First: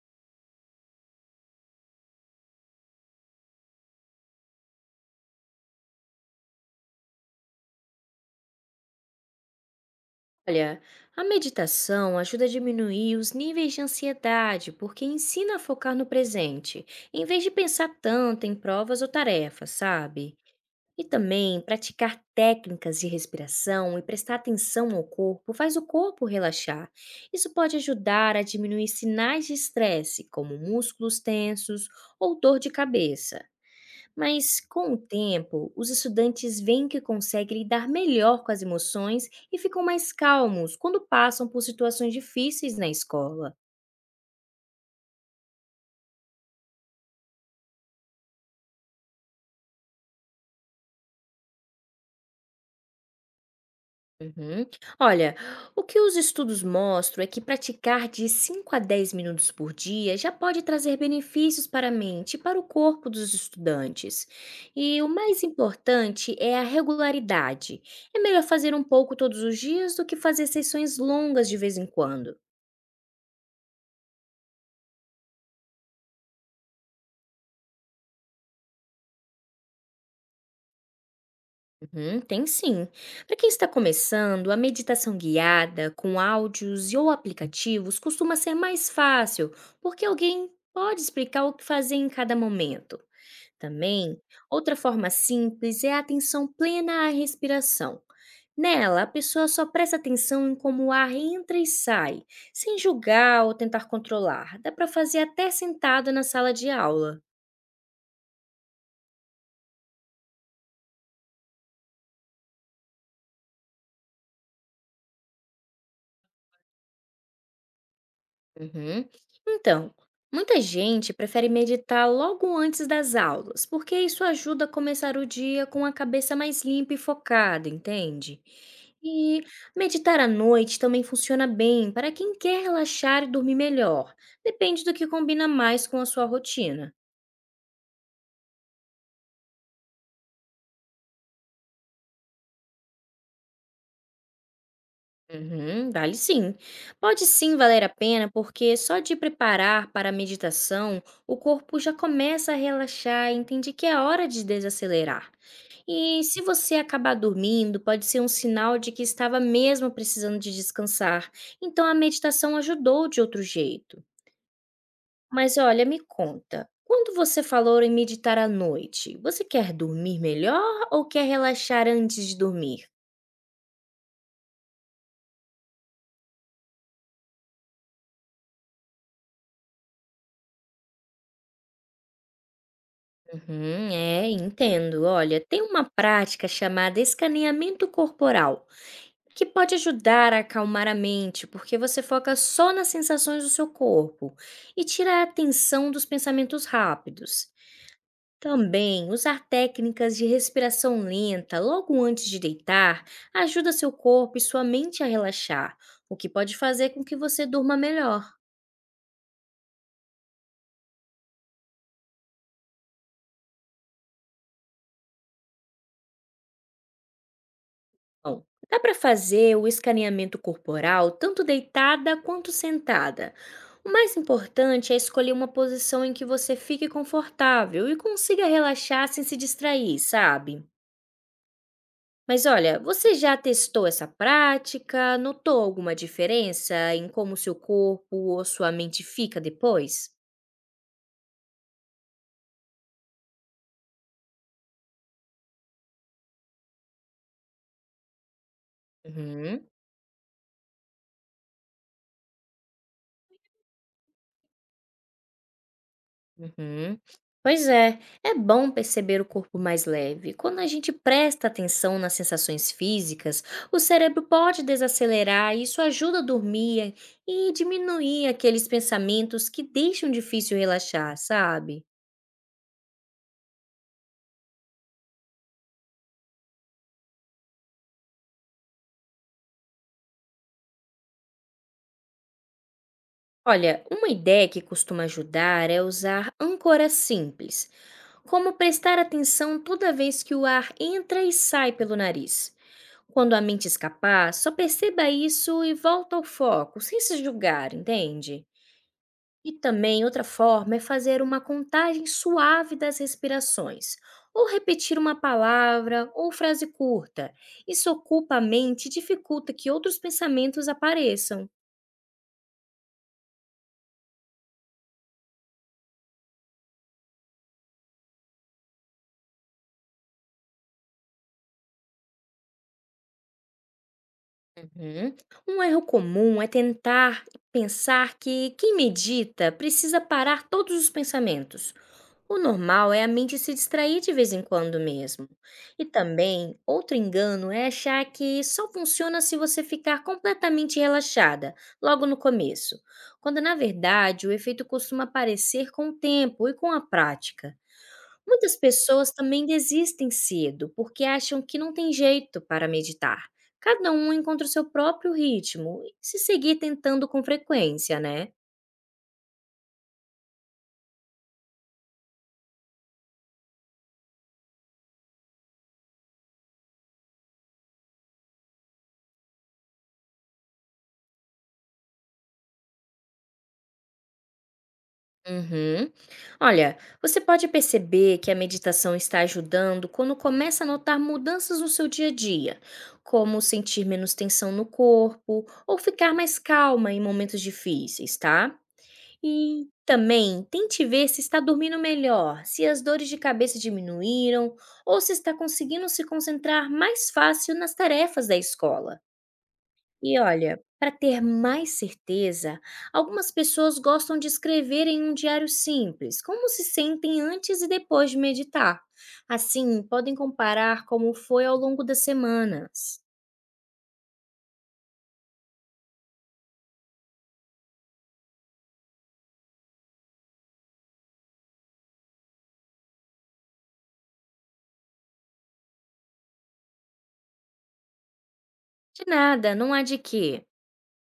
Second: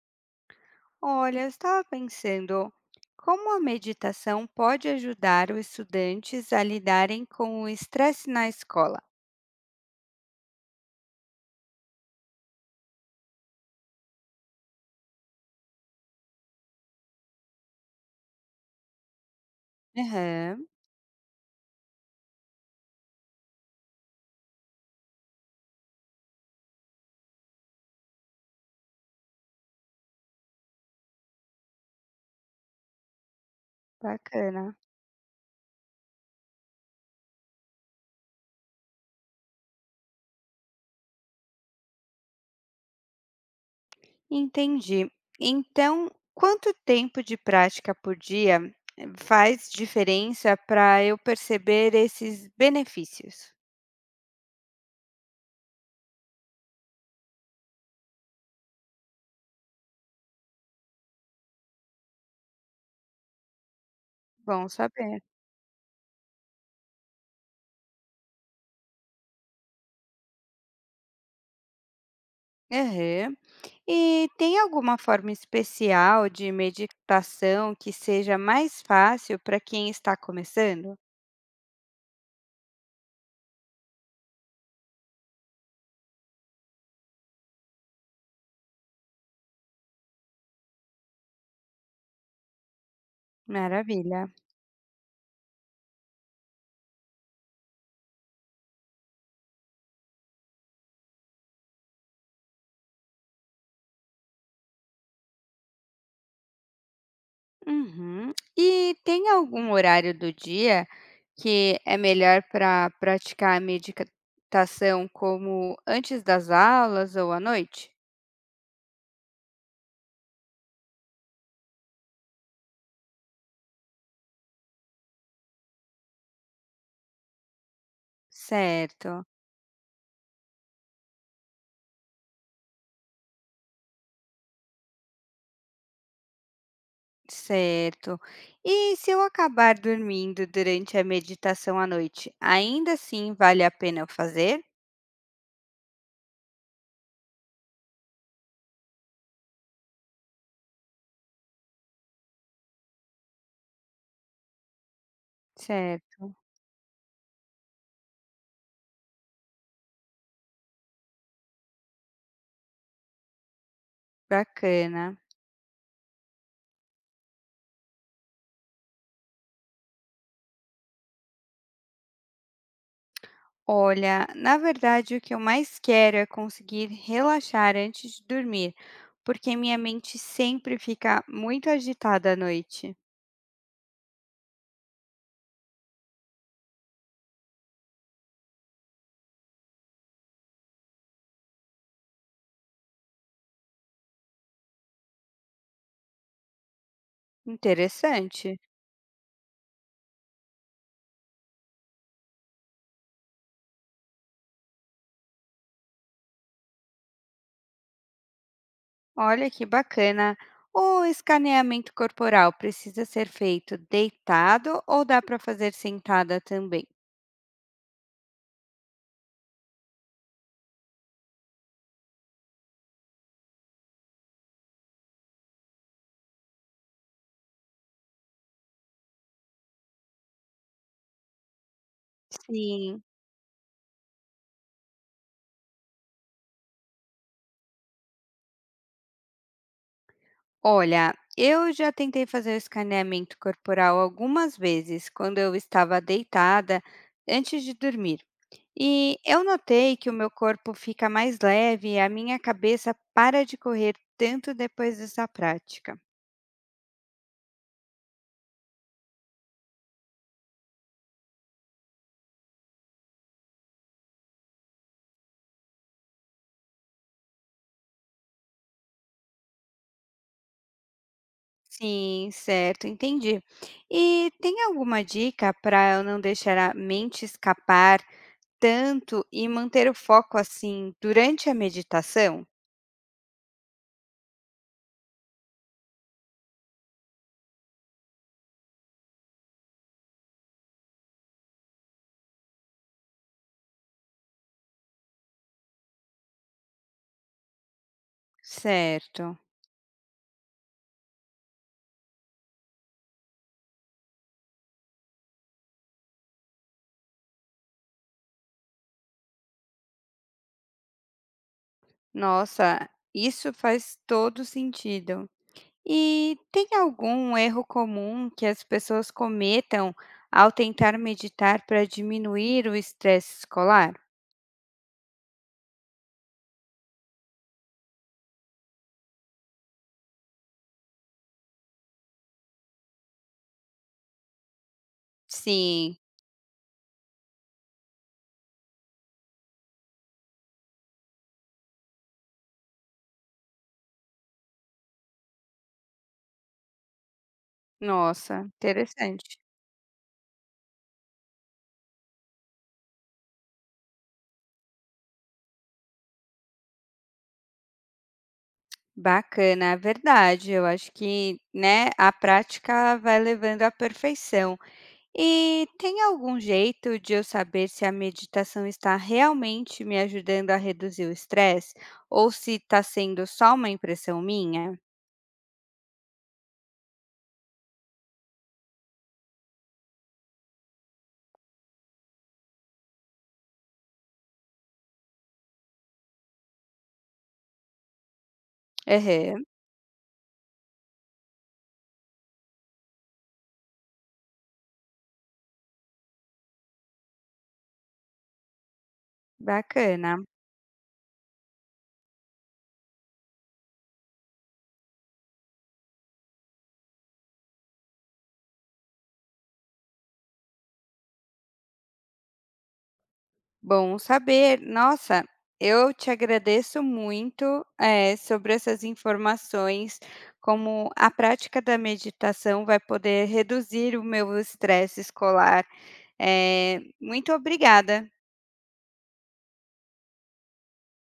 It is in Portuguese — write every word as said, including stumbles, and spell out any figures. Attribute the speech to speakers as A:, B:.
A: Olha, eu estava pensando, como a meditação pode ajudar os estudantes a lidarem com o estresse na escola?
B: Olha, a meditação ajuda a diminuir os níveis de ansiedade, porque ensina a focar no presente, em vez de pensar tanto em provas ou tarefas, sabe?
A: Aham,
B: E também praticar técnicas de respiração e prestar atenção ao corpo faz o corpo relaxar. Isso pode ajudar a diminuir sinais de estresse, como músculos tensos ou dor de cabeça. Mas,
A: bacana.
B: com o tempo, os estudantes veem que conseguem lidar melhor com as emoções e ficam mais calmos quando passam por situações difíceis na escola.
A: Entendi. Então, quanto tempo de prática por dia eh, faz diferença para eu perceber esses benefícios?
B: Uhum. Olha, o que os estudos mostram é que praticar de cinco a dez minutos por dia já pode trazer benefícios para a mente e para o corpo dos estudantes.
A: Bom
B: E o
A: saber.
B: mais importante é a regularidade. É melhor fazer um pouco todos os dias do que fazer sessões longas de vez em quando.
A: Aham. E tem alguma forma especial de meditação que seja mais fácil para quem está começando?
B: Uhum, tem sim. Para quem está começando, a meditação guiada com áudios e ou aplicativos costuma ser mais fácil, porque alguém pode explicar o que fazer em cada momento. Também,
A: Maravilha.
B: outra forma simples é a atenção plena à respiração. Nela, a pessoa só presta atenção em como o ar entra e sai, sem julgar ou tentar controlar. Dá para fazer até sentado na sala de aula.
A: Uhum. E tem algum horário do dia que é melhor para praticar a meditação, como antes das aulas ou à noite?
B: Uhum. Então, muita gente prefere meditar logo antes das aulas, porque isso ajuda a começar o dia com a cabeça mais limpa e focada, entende?
A: Certo,
B: E meditar à noite também funciona bem para quem quer relaxar e dormir melhor. Depende do que combina mais com a sua rotina.
A: certo. E se eu acabar dormindo durante a meditação à noite, ainda assim vale a pena eu fazer?
B: Uhum, vale sim. Pode sim valer a pena, porque só de preparar para a meditação, o corpo já começa a relaxar e entende que é hora de desacelerar. E
A: Certo,
B: se você acabar dormindo, pode ser um sinal de que estava mesmo precisando de descansar. Então a meditação ajudou de outro jeito.
A: bacana.
B: Mas olha, me conta, quando você falou em meditar à noite, você quer dormir melhor ou quer relaxar antes de dormir?
A: Olha, na verdade, o que eu mais quero é conseguir relaxar antes de dormir, porque minha mente sempre fica muito agitada à noite.
B: Uhum, é, entendo. Olha, tem uma prática chamada escaneamento corporal, que pode ajudar a acalmar a mente, porque você foca só nas sensações do seu corpo e tira a atenção dos pensamentos rápidos.
A: Interessante.
B: Também, usar técnicas de respiração lenta logo antes de deitar ajuda seu corpo e sua mente a relaxar, o que pode fazer com que você durma melhor.
A: Olha que bacana. O escaneamento corporal precisa ser feito deitado ou dá para fazer sentada também?
B: Bom, dá para fazer o escaneamento corporal tanto deitada quanto sentada. O mais importante é escolher uma posição em que você fique confortável e consiga relaxar sem se distrair, sabe? Mas olha,
A: Sim.
B: você já testou essa prática? Notou alguma diferença em como seu corpo ou sua mente fica depois?
A: Olha, eu já tentei fazer o escaneamento corporal algumas vezes quando eu estava deitada antes de dormir. E eu
B: Uhum,
A: notei que o meu corpo fica mais leve e a minha cabeça para de correr tanto depois dessa prática.
B: uhum. Pois é, é bom perceber o corpo mais leve. Quando a gente presta atenção nas sensações físicas, o cérebro pode desacelerar e isso ajuda a dormir e diminuir aqueles pensamentos que deixam difícil relaxar, sabe?
A: Sim, certo, entendi. E tem alguma dica para eu não deixar a mente escapar tanto e manter o foco assim durante a meditação?
B: Olha, uma ideia que costuma ajudar é usar âncoras simples, como prestar atenção toda vez que o ar entra e sai pelo nariz. Quando a mente escapar, só perceba isso e volta ao foco, sem se julgar, entende?
A: Certo.
B: E também outra forma é fazer uma contagem suave das respirações, ou repetir uma palavra ou frase curta. Isso ocupa a mente e dificulta que outros pensamentos apareçam.
A: Nossa, isso faz todo sentido. E tem algum erro comum que as pessoas cometam ao tentar meditar para diminuir o estresse escolar?
B: Uhum. Um erro comum é tentar pensar que quem medita precisa parar todos os pensamentos. O normal é a mente se distrair de vez em quando mesmo. E
A: Sim,
B: também, outro engano é achar que só funciona se você ficar completamente relaxada, logo no começo, quando na verdade o efeito costuma aparecer com o tempo e com a prática.
A: nossa,
B: Muitas pessoas
A: interessante.
B: também desistem cedo porque acham que não tem jeito para meditar. Cada um encontra o seu próprio ritmo e se seguir tentando com frequência, né?
A: Bacana, é verdade. Eu acho que, né, a prática vai levando à perfeição. E tem algum jeito de eu saber se a meditação está realmente me ajudando a reduzir o estresse ou se está sendo só uma impressão minha?
B: Uhum. Olha, você pode perceber que a meditação está ajudando quando começa a notar mudanças no seu dia a dia, como sentir menos tensão no corpo ou ficar mais calma em momentos difíceis, tá?
A: Aham,
B: E também tente ver se está dormindo melhor, se as dores de cabeça diminuíram ou se está conseguindo se concentrar mais fácil nas tarefas da escola. E
A: bacana.
B: olha, para ter mais certeza, algumas pessoas gostam de escrever em um diário simples, como se sentem antes e depois de meditar. Assim, podem comparar como foi ao longo das semanas.
A: Bom saber. Nossa, eu te agradeço muito, eh, sobre essas informações, como a prática da meditação vai poder reduzir o meu estresse escolar. Eh, muito obrigada.
B: De nada, não há de quê.